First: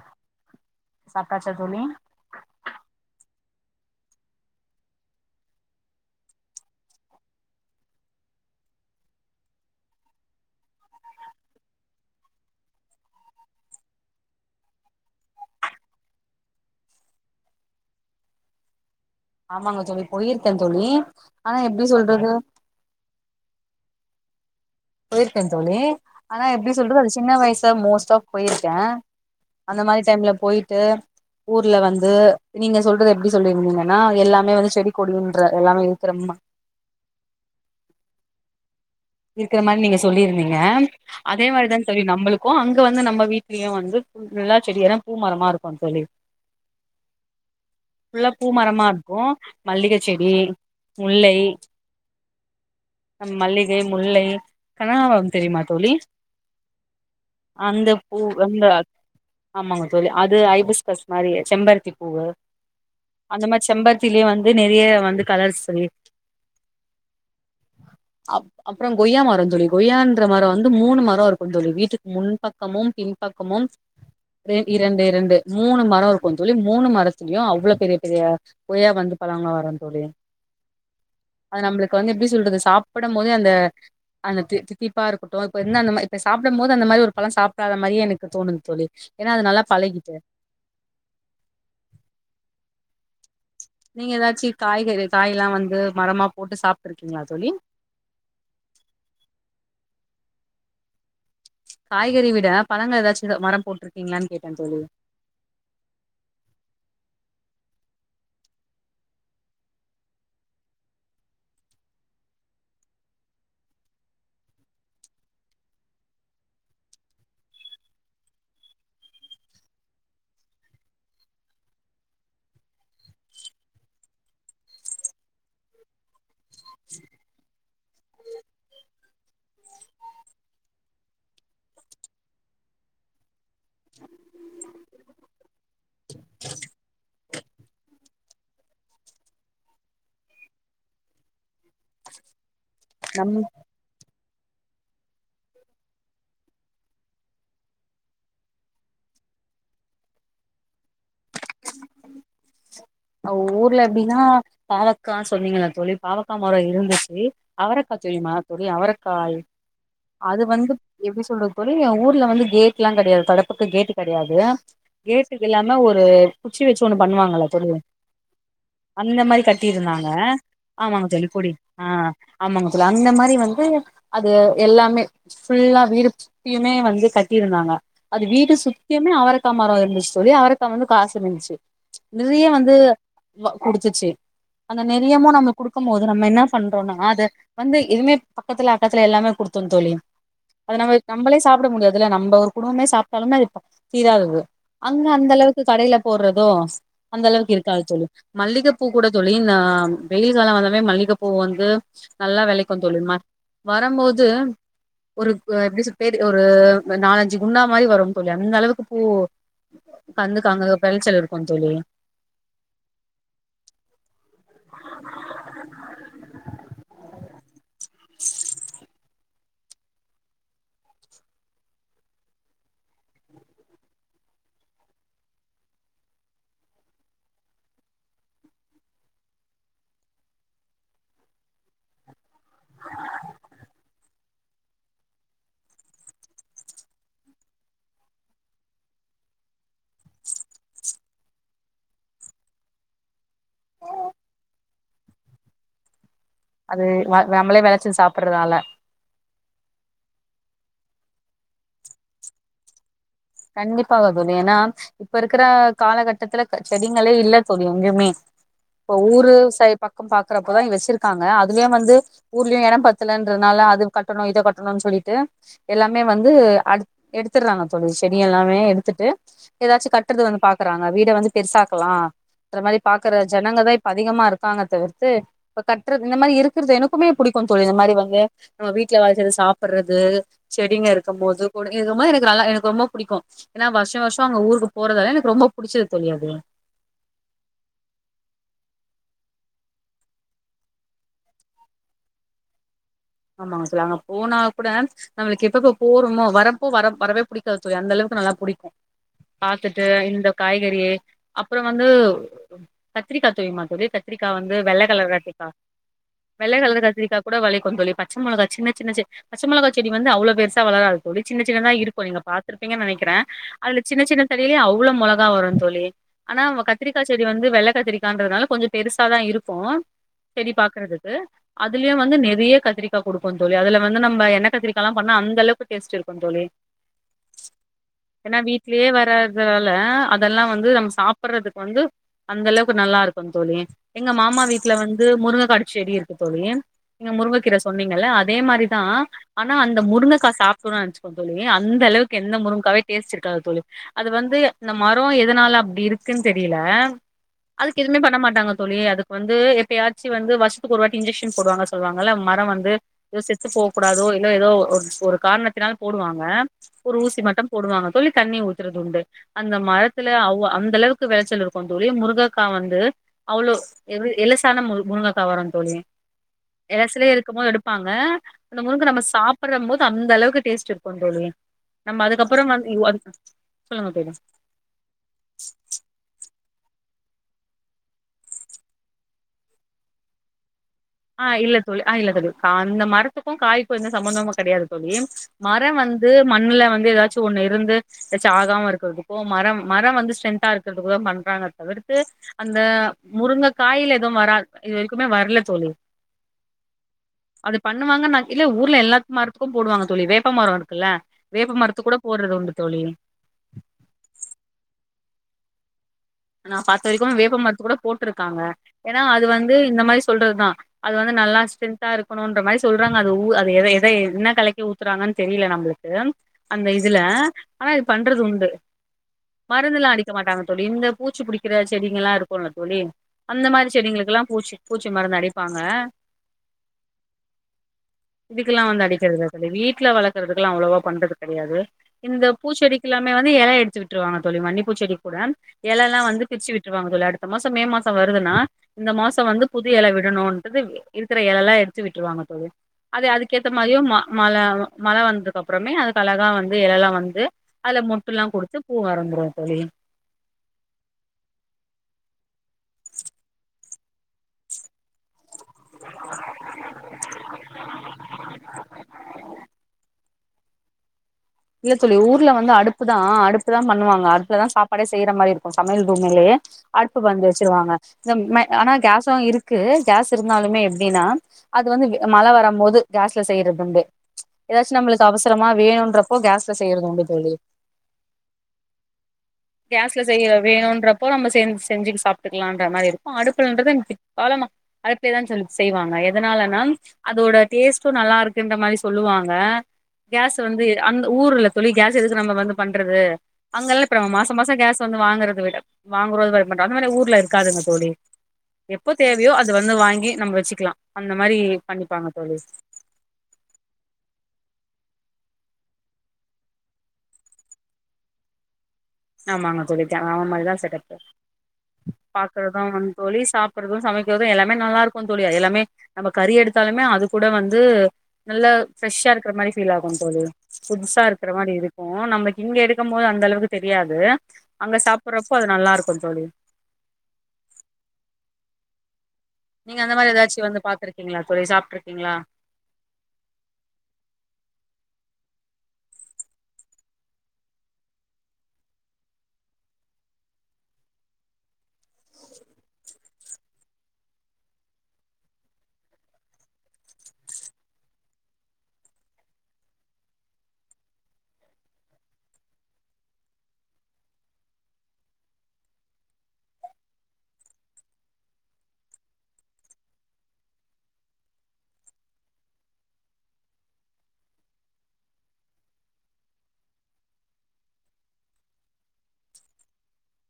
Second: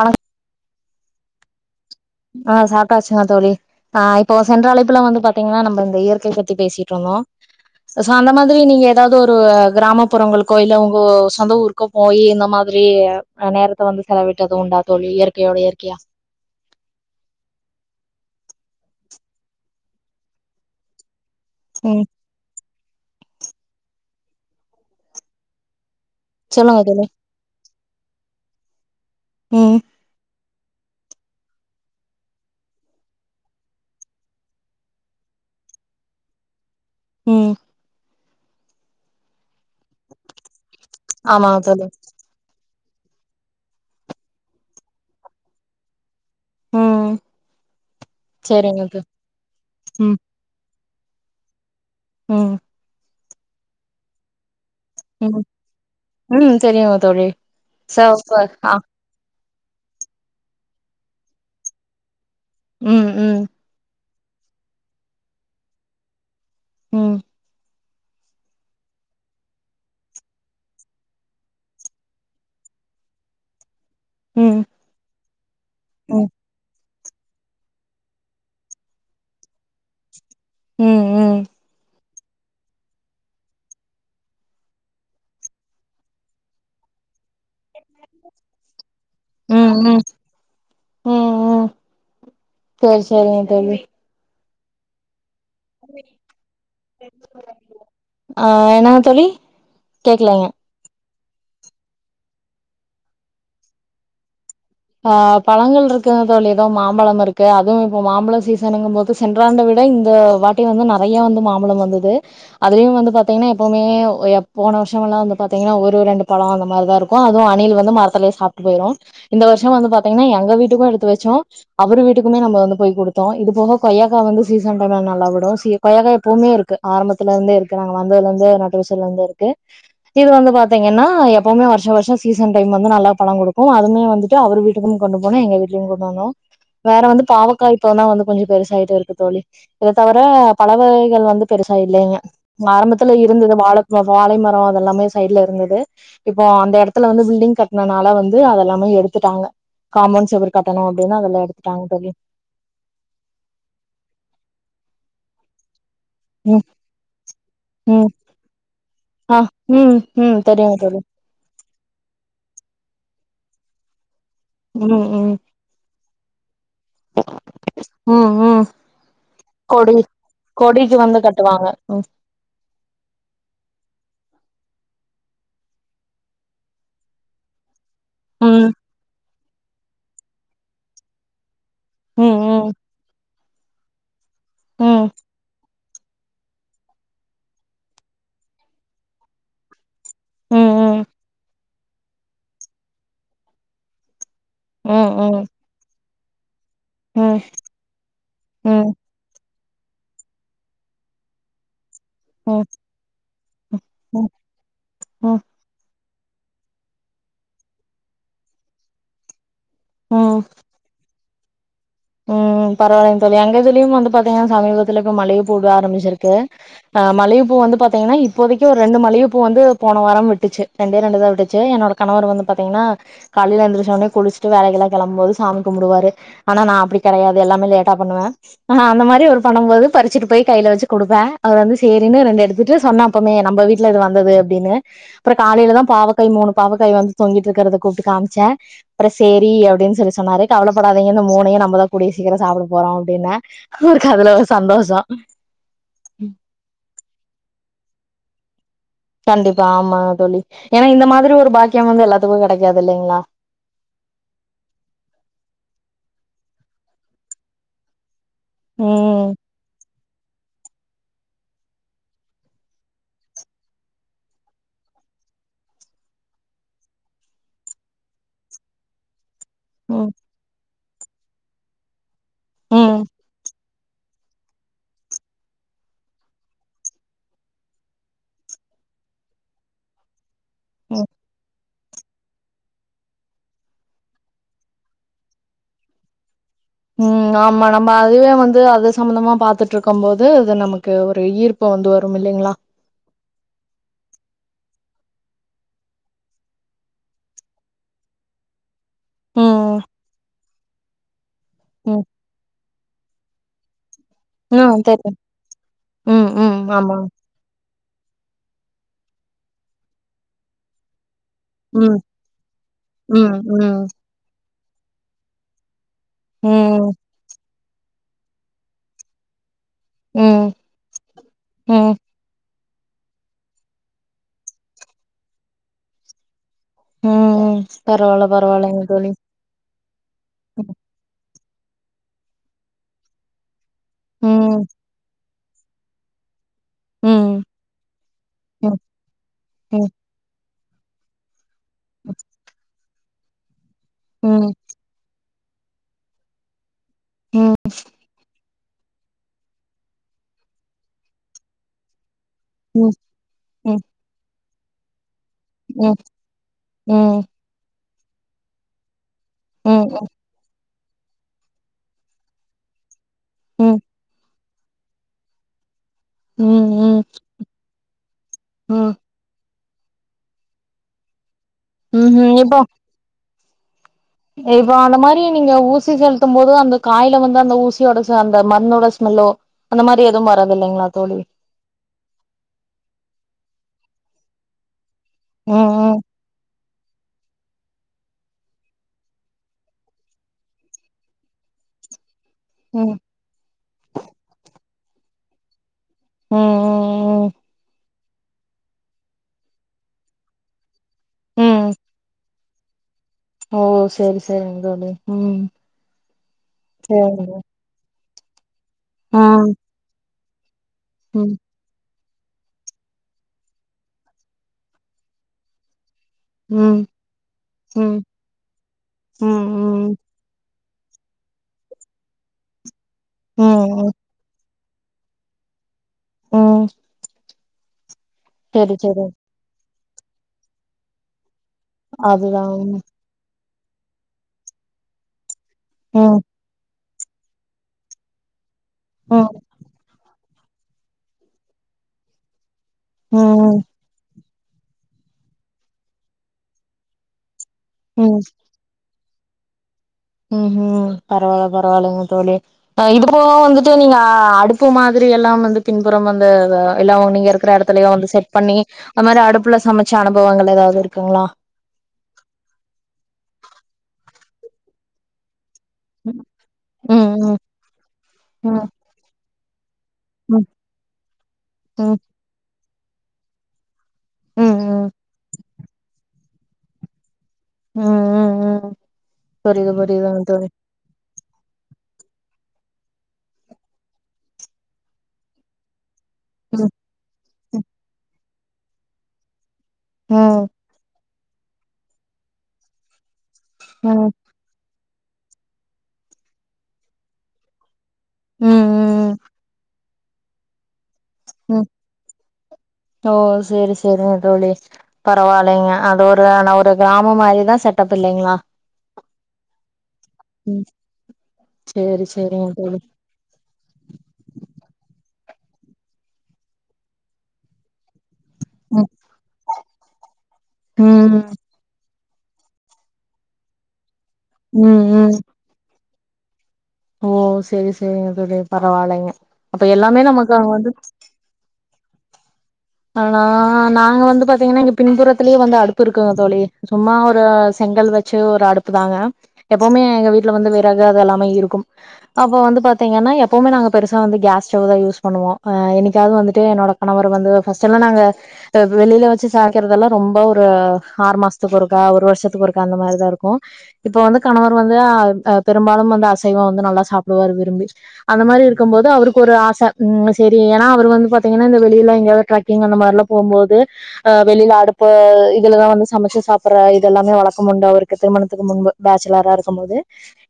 ஆ சாப்ட்டாச்சா தோழி ஆஹ் சாப்பிட்டா ஆச்சுங்கா தோழி ஆஹ் இப்போ சென்ற அழைப்புல வந்து பாத்தீங்கன்னா நம்ம இந்த இயற்கையை பத்தி பேசிட்டு இருந்தோம் சோ அந்த மாதிரி நீங்க ஏதாவது ஒரு கிராமப்புறங்கள் கோயில உங்க சொந்த ஊருக்கும் போய் இந்த மாதிரி நேரத்தை வந்து செலவிட்டது உண்டா தோழி இயற்கையோட இயற்கையா ஆமாங்க தோழி போயிருக்கேன் தோழி ஆனா எப்படி ம் சொல்றது போயிருக்க தோழி ஆனா எப்படி சொல்லுங்க தோழி சொல்றது சின்ன வயசு மோஸ்ட் ஆஃப் போயிருக்கேன் ம் அந்த மாதிரி டைம்ல போயிட்டு ஊர்ல வந்து நீங்க சொல்றது எப்படி சொல்லிருந்தீங்கன்னா எல்லாமே வந்து செடி கொடின்ற எல்லாமே இருக்கிறோமா உம் இருக்கிற நீங்க சொல்லியிருந்தீங்க அதே ஆமாங்க மாதிரிதான் தோழி சொல்லி நம்மளுக்கும் அங்க அங்க வந்து நம்ம வீட்லய வந்து நல்லா செடிகார பூ மரமா இருக்கும் தோழி ம் உள்ளள்ள பூ சரிங்க மரமா தோ இருக்கும் மல்லிகை செடி முல்லை ஹ்ம் நம்மல்லி முல்லை கனாம்பரம் ம் தெரியுமா தோழி ம் தெரியுங்க தோழி அந்த பூ சோப்பு அந்த ஆ ஆமாங்க தோழி அது ஐபிஸ்கஸ் மாதிரி செம்பருத்தி பூவு ம் அந்த ம் மாதிரி செம்பது லயே வந்து நிறைய வந்து கலர்ஸு உஹம் அப் அப்புறம் கொய்யா மரம் தோழி கொய்யான்ற மரம் வந்து மூணு மரம் இருக்கும் தோழி வீட்டுக்கு முன்பக்கமும் பின்பக்கமும் ரெ ம் இரண்டு இரண்டு மூணு மரோ ம் இருக்கும் தோழி. மூணு மரத் தெரியு அவ்ளோ பெரிய பெரிய கொய்யா வந்து பழங்க வருந் தோழி ம் ம் ம் அது நம்ளுக் இப்ப வந்து எப்டி சொல்றது சாப்பிடம் போதே அந்த அந்த தி தித்திப்பா இருக்கட்டு இப்ப என்ன நம்ம இப்ப சாப்பிடும் போது அந்த மாரி ஒரு பழம் சாப்டாத மாரியே எனக்கு தோணுது தோழி ஏன்னா அது நல்லா ம் பழகிட்டு ம் ம் சேரி சேரி நீங்க எதாச்சி காய்கறி காய்லா வந்து மரமா [unintelligible] போட்டு சாப்ட்டுருக்கீங்களா தோழி அஹ் என்னங்க தோழி கேக்கலைங்க ச் காய்கறி விட பழங்க ஏதாச்சுத மரம் போட்ருக்கீங்களானு கேட் ஆஹ் பழங்கள் இருக்குங்க தோழி ஏதோ மாம்பழம் இருக்கு. அதுவும் இப்போ மாம்பழோ சீசனுங்கும் போது சென்றாண்ட விட இந்த வாட்டி வந்து நெறைய வந்து மாம்பழம் வந்தது. அதுலயு வந்து பாத்தீங்கன்னா எப்பவுமே எப் போன வருஷமெல்லா வந்து பாத்தீங்கன்னா ஒரு ரெண்டு பழோ அந்த மாரிதா இருக்கு. அதுவு அணில் வந்து மரத்திலே சாப்ட்டு போயிரு. இந்த வருஷோ வந்து பாத்தீங்கன்னா எங்க வீட்டுக்கும் எடுத்து வச்சோ. அவரு வீட்டுக்குமே நம்ம வந்து போய் குடுத்தோ. இது போக கொய்யாக்கா வந்து சீசன் டைம்ல நல்லா விடு. சி கொய்யாக்கா எப்பவுமே இருக்கு. ஆரம்பத்துல இருந்தே இருக்கு. நாங்க வந்ததுல இருந்தே நட்டு வச்சதுல இருந்து இருக்கு. இது வந்து பாத்தீங்கன்னா எப்பவுமே வருஷோ வருஷோ சீசன் டைம் வந்து நல்லா பழங்குடுக்கு. அது கா அவரு வீட்டுக்கும் கொண்டு போனே எங்க வீட்லயும் கொண்டு போனோ வேற வந்து பாவக்கா இப்பனா வந்து கொஞ்சோ பெருசாய்ட்டு இருக்கு தோழி. இத தவிர பழ வகைகள் வந்து பெருசா இல்லேங்க. ஆரம்பத்துல நம் இருந்துது. வாழ ப வாழை ம ப்பா அதெல்லாமே சைட்ல இருந்துது. இப்போ அந்த இடத்துல வந்து பில்டிங் கட்டினனால வந்து அதெல்லாமே எடுத் டுத்துட்டாங்க. காம்போண் செவுரு கட்டணு அப்படின்னு அதெல்லா எடுத்துட்டாங்க தோழி ஊர்ல எப்டின்னா, பாவக்கா சொன்னீங்கள தோழி. பாவக்காமரோ ம் இருந்துச்சி. அவரக்கா ம் தெரியுமா தோழி? அவரைக்காய் ஆ ம் ம் அது வந்து தெரியுங்க தோழி எப்டி சொல்றது தொழி ஏ ஊர்ல வந்து கேட்ல்லா கெடயாது தடப்புக்கு கேட்டு கெ கிடயாது. ம் ம் கேட்டுக்கு இல்லாம ஒரு குச்சி வச்சு ஒன்னு பண்ணுவாங்கல்ல தோழி ம் ம் அந்த மாரி கொடி கட்டியிருந்தாங்க. கொடிக்கு ஆமாங்க வந்து தோழி கொடி கட்டுவாங்க ம் ஆஹ் ஆமாங்க தோழி அந்த மாரி வந்து அது எல்லாமே ஃபுல்லா வீடுப்யுமே வந்து கட்டிருந்தாங்க. அது வீடு ம் சுத்தியமே அவரக் க்கா மரம் இருந்துச்சு தோழி அவரக்கா வந்து காச்சு இருன்ச்சு. ச் ம் நிறைய ம் வந் வ குடுச்சுச்சு. அந்த ம் நெறையமும் நம்ம குடு பம்மோது நம்ம என்னா பண்றோனா, அத வந்து எதுமேப் பக்கத்துல அக்கத்துல எல்லாமே குடுத்தோந்தோழி ம் அது நம்ம ம் நம்மளே சாப்ட முடியாது இதுல நம்ப ஒரு குடும்பமே சாப்ட்டாலும்மே அது ப தீராதது ம் அங்க ம் அந்தளவுக்கு கடேல போட்றதோ ம் ம் அந்தளவுக்கிருக் ச்சது ம் மல்லிகப்பூக் கூட தோழி நா நமக்கு வெயில் கால வந்தாவே மல்லிகப்பூ வந்து நல்லா ம் வெளைக்கு தோழி ம வரம்மோது ஒரு ம் எப்டி சொல் லு பேர் ஒரு நாலஞ்சு குண்டா மாரி வரும் தோழி அந்த அளவுக்குப் பூ ம் கந்துக்காங்க வெளச்சல் இருக் கு தோழி ம் பரவாலைங் தோழி எங்கதுலயும் வந்து பாத்திங்கன்னா சமீபத்துல இப்ப மல்லிகப்பூதா ஆரமிச்சிருக்கு ஆ மல்லிக போ வந்து பாத் தீங்ன்னா இப்போதைக்கு ஒ ரெண்டு மலையுப் ப்போ வந்து போன வாரம் விட்டுச்சு ரெண்டே ரெண்டு தா விட்டுச்சு என்னோடக் கணவர் வந்துப் பாத்தீங்கன்னா காலைல எந்திரிச்சோனே குளிச்சிட்டு வேலைகில்லா கெளம்புபோது சாமி கும்புடுவாரு ஆனா நா அப்டி கெடையாது எல்லாமே லேட்டா பண்ணுவ அ அந்த மாரி ஒரு பண்ணும்போது பறிச்சிட்டுப் போயி கைல வச்சி குடுப்ப அவர் வந்து சேரின்னு ரெண்டு எடுத் துட்டு சொன்னா அப்பமே நம்ம வீட்ல இது வந்தது அப்டின்னு அப்றோ காலைலதா பாவக்காய் மூணு பாவக்காய் வந்துத் தொங்கிட்ருக்ரதக் கூப்ட்டுக் காம்ச்ச அப்ற சேரி அப்டின்னு சொல்லி சொன்னாரு கவலப்படாதீங்க இந்த மூணையு நம்மதா கூடிய சீக்கரோ சாப்புட போறோ அப்டின்னே அவருக்கதுல ஒரு சந்தோஷோ அது வ நம்ளே வெளச்சி சாப்புர்ரதால கண்டிப்பா ஆமா தோழி ஏனா இந்த மாதிரி ஒரு பாக்கியோ வந்து எல்லாத்துக்கு கெடக்காதுல்லைங்ளா கண்டிப்பாக தோழி ஏனா இப்ப இருக்கிற காலகட்டத்துல செடிங்களே இல்ல தோழி எங்கயுமே இப்போ ஊரு ம் சைடு பாக் க்கம் பாக்றப்பதா இ வச்சிருக்காங்க அதுலயு வந்து ஊர்லியு எடோ பத்துலன்றதுனால அதுக் கட்டணு இது கட்டனோன் சொல்லிட்டு எல்லாமே வந்து அடு எடுத்துர்றாங்க தோழி செடி எல்லாமே எடுத்துட்டு எதாச்சு ம் கட்றது வந்து பாக்க றாங்க வீட வந்து பெருசாக்கலா ன்ற மாரி ம் பாக்கற ஜனங்கதா இப்ப அதிகமாருக்காங்க தவிர்த்து இப்பக் கட்றத் இந்த மாரி இருக்றது எனக்குமே புடிக்கு தோழி இந்த மாரி வந்து நம்ம வீட்ல வெளச்சது சாப்புட்றது செடிங்க ம் இருக்கம் போது கூட [unintelligible] நல்லா எனக்கு ரொம்போப் புடிக்கு ஏனா வருஷ வருஷோ அங்க ஊருக்கு போறதால எனக்கு ரொம்ப புடிச்சது தோழி அது ம் ஆமா நம்ப அதுவே வந்து அது சம்பந்தமா பாத்துட்ருக்கம்போது அது நமக்கு ஒரு ஈர்ப்பு வந்து வரும் இல்லைங்ளா ஆமாங் சொல் அங்க போனா கூட நம்மளுக்கு எப்பப்ப போறோமோ வரப்போ வர வரவே புடிக்காது தோழி அந்தளவுக்கு நல்லா புடிக்கு ம் பாத்துட்டு இந்தக் காய்கறியே அப்பற வந்து ம் கத்திரிக்கா தெரியுமா தோழி த கத்திரிக்கா வந்து ம் வெள்ளகலர் தெரியும் கத்ரிக்கா ம் ம் வெள்ளகலர் ஆமா கத்ரிக்காக் கூட வெளைக்கு தோழி பச்ச மிளகா சின்ன சின்ன செ பச்ச மிளகா செடி வந்து அவளோ பெருசா வளராது [unintelligible] சின்ன சின்னதா ம் இருக்கும் நீங்க பாத்துருப்பீங்க நெனைக்கிறே ம் ம் அதுல சின்ன சின்ன தட் டெய்லி அவ்ளோ மொளகா வரும் தோழி ஆனா ம் கத்திரிக்காய் செடி வந்து வெள [unintelligible] கத்திரிக்கான்றதுனால கொஞ்சே பெருசா தா இருக்கு ம் சரி பாக்கறதுக்கு அதுலயு ம் வந்து நெறைய கத் [unintelligible] குடுப்போம் தோழி அதுல வந்து நம்ப எண்ண கத்திரிக்கால்லா பண்ணா அந்த அளவுக்கு டேஸ்ட்யிருக்கும் தோழி ம் பரவால்ல ஏன்னா பரவால்லைங்க வீட்லேயே தோழி வராதுனால அதெல்லா வந்து நம் சாப்படறதுக் வந்து அந்த அளவுக்கு நல்லா இருக்கும் தோழி எங்க மாமா ம் வீட்டுல வந்து முருங் கடச்செடி இருக்குத்தோழி நீங்க ம் முருங்ககீர ஸ் சொன்னீங்கள அதே மாரி ம் தா ஆனா அந்த ம் முருங்க காசு சாப்புர்றான்னச்சுப்பே தோழி [unintelligible] அந்த அளவுக்கு எந்த முருங்கக்காவே டேஸ்ட் இருக்காது தோழி அது வந்து ம் இந்த மரோ எ எதனால அப்டி இருக்குன்னு தெரியல ம் ம் அதுக்கு எதுவுமே பண்ண மாட்டாங்க தோழி அதுக்கு வந்து எப்பேயாச்சும் வந்து வருசத்துக்கு ஒரு வாட்டி இன்ஜெக்க்ஷன் போடுவாங்க சொல்லுவாங்கல மரம் ரே ம் ஏ செத்து ம் போக்கூடாதோ இல்ல ஏதோ ஒ [unintelligible] காரணத்தினால் ம் ம் போடுவாங்க ஒரு ஊசி ம் மட்டும் போடுவாங்க சொல்லி தண்ணி ஊத்துறது உண்டு அந்த ம் மரத்துல அவொ அந்த அளவுக் நன்கு வெளைச்சல் இருக்கும் தோழி முருங்கக்கா வந்து அவ்ளோ எவ் எலஸ் தான முரு முருங்காக்க வர தோழி உம் உம் மோ எடுப்பாங்க அந்த முருங்கக்கா நம்ம சாப் ப்டறோம்போது அந்தளவுக்கு டேஸ்ட் இருக்கும் தோழி நம்ம ம் அதுக்கப்புறோ இப்போ வந் [unintelligible] இப்போ அந்த மாரி நீங்க ஊசி செலுத்தும் போது அந்த காய்ல வந்து அந்த ஊசியோட ச அந்த மண்ணோட ஸ்மெல்லோ அந்த மாரி எதுவும் வராது இல்லைங்களா தோழி ஆஹ் இல்ல தோழி ஆஹ் இல்ல தோழி அந்த மரத்துக்கும் காய்க்கும் எந்த சம்மந்தமும் கிடையாது தோழி ம் மரம் ம் வந்து மண்ணுல வ ந்து ஏதாச்சும் ஒண்ணு இருந்து ஏதாச்சும் ஆகாம இருக்கிறதுக்கோ மரம் மரம் வந்து ஸ்ட்ரென்தா இருக்கிறதுக்கோ தான் பண்றாங்க தவிர்த்து அந்த ம் முருங்கை காயில எதுவும் வராது இதுவரைக்குமே வரல தோழி ம் ம் அது பன் னுவாங்கனா இல்ல ஊருல எல்லா மரத்துக்கும் போடுவாங்க தோழி வேப்ப மரம் இருக் குல்ல ம் வேப்ப ம் மரத்து கூட போடுறது உண்டு தோழி ஓ சரி சரிங்க தோழி உம் நா பாத்த வரைக்கு வேப்ப மரத்து கூட போ ட்ருக்காங்க ஏன்னா ஆ அது வந்து இந்த மாரி சொல்றதுதா அது வந்து ம் நல்லா ஸ்ரென்த்தா இருக் கணுன்ற மாரி சொல்றாங்க அது உ அது எத எதை என்ன கலக்கி ஊத்தறாங்கன் தெரியல நம்மளுக்கு அந்த ம் இதுல ஆனா ம் இது ம் பண்றது உண்டு மருந்துலா ம் அடிக்க மாட்டாங்க தோழி இந்த பூச்சி பிடிக்கிற செடிங்கலா இருக்குல்ல தோழி ம் அந்த மாரி ம் செடிகளுக்கெல்லா பூச்சி பூச்சி மருந்து அடிப்பாங்க ம் இதுக்குல்லா செரி வந்து செரி அடிக்கிறதுல்ல தோழி வீ ட்ல வளக்கறக்குலா அவ்ளோவா பண்றது கெடையாது இந்த அதுதான் ம் பூச்செடிக்குலாமே வந்து எர எடு த்து விட்ருவாங்க தோழி மல்லிப் பூச்செடி கூட எலலா ம் வந்து பிரிச்சு விட்டு ட்ருவாங்க தோழி அடுத்த மாசோ மே மாசோ வருதுன்னா இந்த மாசோ ம் வந்து புது எல விடணு அது இருக்கிற எலலா எடுத்து விட்ருவாங்க தோழி அது அதுக்கேத்த ம் மாரியு மா மழ மழ வந்ததுக்கு அப்றமே அதுக்கு அழகா வந்து எலலா வந்து அதுல ம் மொட்டுல்லா குடுத்து பூ வறந்துரு தோழி ம் ஹ்ம் பரவால்ல பரவால்லைங்க தோழி ஆ இதப்போ வந்துட்டு நீங்க ஆ அடுப்பு மாதிரி எல்லாம வந்து பின்புறம் வந்து எல்லா நீங்க இருக்கிற இடத்துலயோ வந்து செட் பண்ணி அந்த மாதிரி அடுப்புல சமைச்ச அனு போவாங்கல்ல ஏதாவ்து இருக்குங்ளா இல்ல தோழி ஊர்ல வந்து அடுப்பு தா அடுப்பு தா பண்ணுவாங்க அடுப்புல தா சாப்பாடே செய்யற மாரி இருக்கு சமையல் ரூமிலேயே அடுப்பு வந்து ம் வச்சிருவாங்க மே ம் ஆனா கேஸ் சா இருக் க்கு கேஸ் ம் இருந்தாலுமே எப்படின்னா அது வந்து ம் மழ வரும் போது கேஸ்ல செய்றதுண்டு ம் ம் ஏதாச்சு ம் நம்ளுக்கு அவசரமா வேணுன்றப் ஓ கேஸ்ல செய்யுறது உண்டு தோழி ம் ம் ம் புரியுது கேஸ்ல புரியுதுங்க செய்ய தோழி வேணுன்றப்போ நம்ம செ செஞ்சு சாப் துக்லான்ற மாரி இருக்கு அடுப்புலன்றது எங் பிக் வரம்மா அடுப்லயேதா தோழி செய்வாங்க எ அதனாலனா ம் அதோட டேஸ்ட்டும் நல்லா இருக் இந்த மாதிரி சொல்லுவாங்க கேஸ் ம் வந்து ந்த ஊர்ல தோழி கேஸ் எதுக்கு நம்ம வந்து பண்றது அங்கல்லா இப்ப ம் மாச மாசம் கேஸ் வந்து வாங்குறத விட வாங்குறது [unintelligible] அந்த மாரி ஊர்ல இருக்காதுங்க தோழி ம் எப்போ ம் தேவையோ அது வந்து வாங்கி நம்ம வச்சுக்லா உம் ஓ சேரி செரிங் தோழி பரவால்லைங்க அது ஒரு அ ஒரு கிராமொ மாரிதா செட்டப் இல்லைங்களா ஆமாங்க தோழி த ஆமா இதா ம் செட்டப்பு சேரி சேரிங்க பாக்குறது வந் தோழி சாப்புர்றது சமைக்கிறது எல்லாமே நல்லா இருக்கு தோழி ய எல்லாமே நம்ம கறி எடுத்தாலுமே அது கூட வந்து நல்லா ம் ஃப்ரெஷ்ஷா இருக்ற மாரி ஃபீல் ஆகுந் தோழி புதுசா ம் இருக்ற மாரி இரு போ நமக்கு இங்க எடுக்கம்போது அந்த அளவுக்கு தெ டியாது அங்க ம் ம் சாப்புர்றப்போ அது நல்லா இருக் [unintelligible] தோழி ஓ செரி செரிங்க தோழி பரவால்லைங்க நீங்க அந்த மாரி ஏதாச்சு வந்து பாத்ருக்கிங்களா தோழி சாப்ட்ருக்கிங்களா நா நாங்க வந்து பாத்தீங்கன்னா இங்க பின்புறத்துலயே வந்து அடுப்பு இருக்குங்க தோழி சும்மா ஒரு செங்கல் வெச்சு ஒரு அடுப்பு தாங்க எப்பவுமே எங்க வீட்லெ வந்து விறகு அது எல்லாமே இருக்கும் அப்போ வந்து பாத்திங்கனா எப்பவுமே நாங்க பெருசா வந்து கேஸ் ஸ்டவ் தா யூஸ் பண்ணுவோம் ஹே என்னைக்காவது வந்துட்டு என்னோட கணவர் வந்து பஸ்ட்டுல்லா நாங்க வெளில வச்சு சாமக்கறதெல்லா ரொம்ப ஒரு ஆறு மாஷ்த்துக்கு ஒருக்கா ஒரு வருஷத்துக்கு ஒருக்கா அந்த மாரிதா இருக்கும் இப்போ வந்து கணவர் வந்து அ அ பெரும்பாலும் வந்து அசைவம் வந்து நல்லா சாப்டுவாரு விரும்பி அந்த மாரி இருக்கும் போது அவருக்கு ஒரு ஆச செரி ம் எனா அவர் வந்து பாத்திங்கனா இந்த வெளியெல்லா எங்கயாது ட்ரக்கிங் அந்த மாதிரி எல்லாம் போகும் போது அஹ் வெளியில அடுப்பு இதுலதான் வந்து சமைச்சு சாப்பிடுற இது எல்லாமே வழக்கமுண்டு அவருக்கு திருமணத்துக்கு முன்பு பேச்சலரா இருக்கும் போது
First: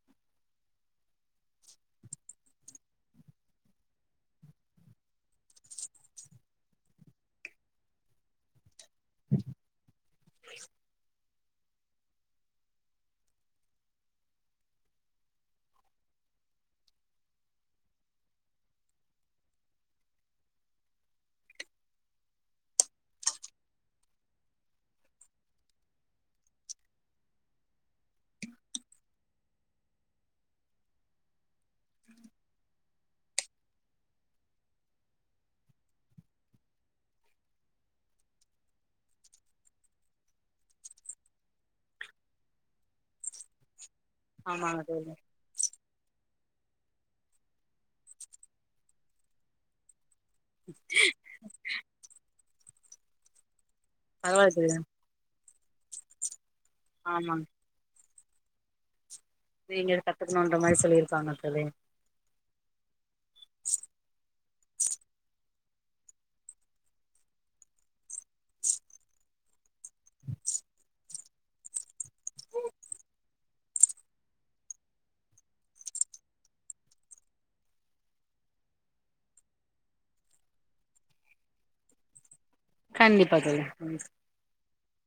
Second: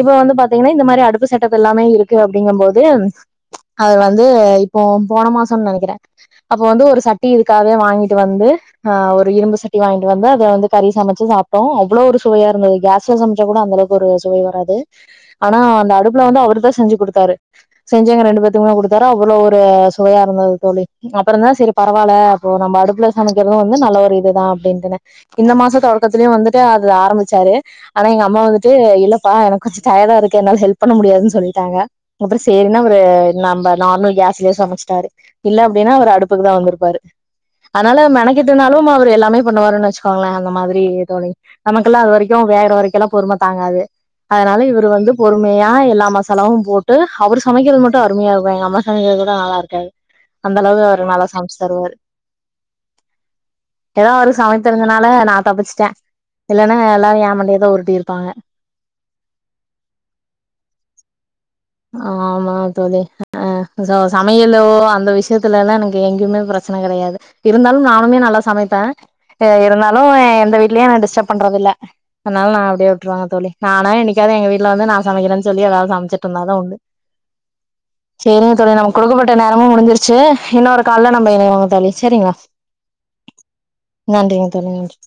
இப்ப வந்து பாத்தீங்கன்னா இந்த மாதிரி அடுப்பு செட்டப் எல்லாமே இருக்கு அப்படிங்கும் போது அதுல வந்து இப்போ போன மாசம்னு நெனக்கிறேன் அப்போ வந்து ஒரு சட்டி இதுக்காக வாங்கிட்டு வந்து ஆஹ் ஒரு இரும்பு சட்டி வாங்கிட்டு வந்து அத வந்து கறி சமைச்சு சாப்பிட்டோம் அவ்வளோ ஒரு சுவையா இருந்தது கேஸ்ல சமைச்சா கூட அந்த அளவுக்கு ஒரு சுவை வராது ஆனா அந்த அடுப்புல வந்து அவரு தான் செஞ்சு கொடுத்தாரு செஞ்சவங்க ரெண்டு பேத்துக்குமே கொடுத்தா அவ்வளோ ஒரு சுவையா இருந்தது தோழி அப்புறம்ந்தான் சரி பரவாயில்ல அப்போ நம்ம அடுப்புல சமைக்கிறதும் வந்து நல்ல ஒரு இதுதான் அப்படின்ட்டுன இந்த மாச தொடக்கத்தலேயும் வந்துட்டு அது ஆரம்பிச்சாரு ஆனா எங்க அம்மா வந்துட்டு இல்லப்பா எனக்கு கொஞ்சம் டயர்டா இருக்கு என்னால ஹெல்ப் பண்ண முடியாதுன்னு சொல்லிட்டாங்க அப்புறம் சேரின்னு அவரு நம்ம நார்மல் கேஸ்லயே சமைச்சிட்டாரு இல்ல அப்படின்னா அவ அடுப்புக்கு தான் வந்திருப்பாரு அதனால மெனக்கிட்டு இருந்தாலும் அவர் எல்லாமே பண்ணுவாருன்னு வச்சுக்கோங்களேன் அந்த மாதிரி தோ நமக்கெல்லாம் அது வரைக்கும் வேகற வரைக்கும் எல்லாம் பொறுமை தாங்காது அதனால ஆமாங்க இவரு வந்து தோழி பொறுமையா எல்லாம் மச தலவும் போட்டு அவரு சமைக்கிறது மட்டும் அருமையா இருக்கும் எங்க அம்மா சமைக்கிறது கூட நல்லா இருக்காது அந்த அளவு அவரு நல்லா தருவாரு ஏதோ அவரு பரவால்ல தோழி சமைக்கிறதனாலே நான் தப்பிச்சு சா இல்லேன்னா எல்லாரும் ஆமாங்க ஏம் மண்டையதான் உருட்டி இருக்கு பாங்க நீங்க கத்துக்கணும்ன்ற மாதிரி சொல்லியிருப்பாங்க ஆமா தோழி அ சோ சமையலோ அந்த விஷயத் துலல்லா எனக்கு எங்கயுமே பிரச்சன கிடையாது இருந்தாலும் நானுமே நல்லா சமைப்பே அ இருந்தாலு அ எந்த வீட்லயே நா டிஸ்டர்ப் பண்றதில்ல அத்னால நா அப்புடியே விட்ருவாங்க தோழி நானா எனைக்காவது எங்க வீட்ல வந்து நா சமைக்கிறன் சொல்லி எதாவது சமச்சிட் ட்ருந்தாதா உண்டு சேரிங்க தோழி நமக்கு குடுக்கப்பட்ட நேரமும் முடிஞ்சிருச்சு இன்னொரு கால்ல நம்ப இனைவோங்க தோழி சேரிங்களா கண்டிப்பா தோழி ம் நன்றிங்க தோழி நன்றி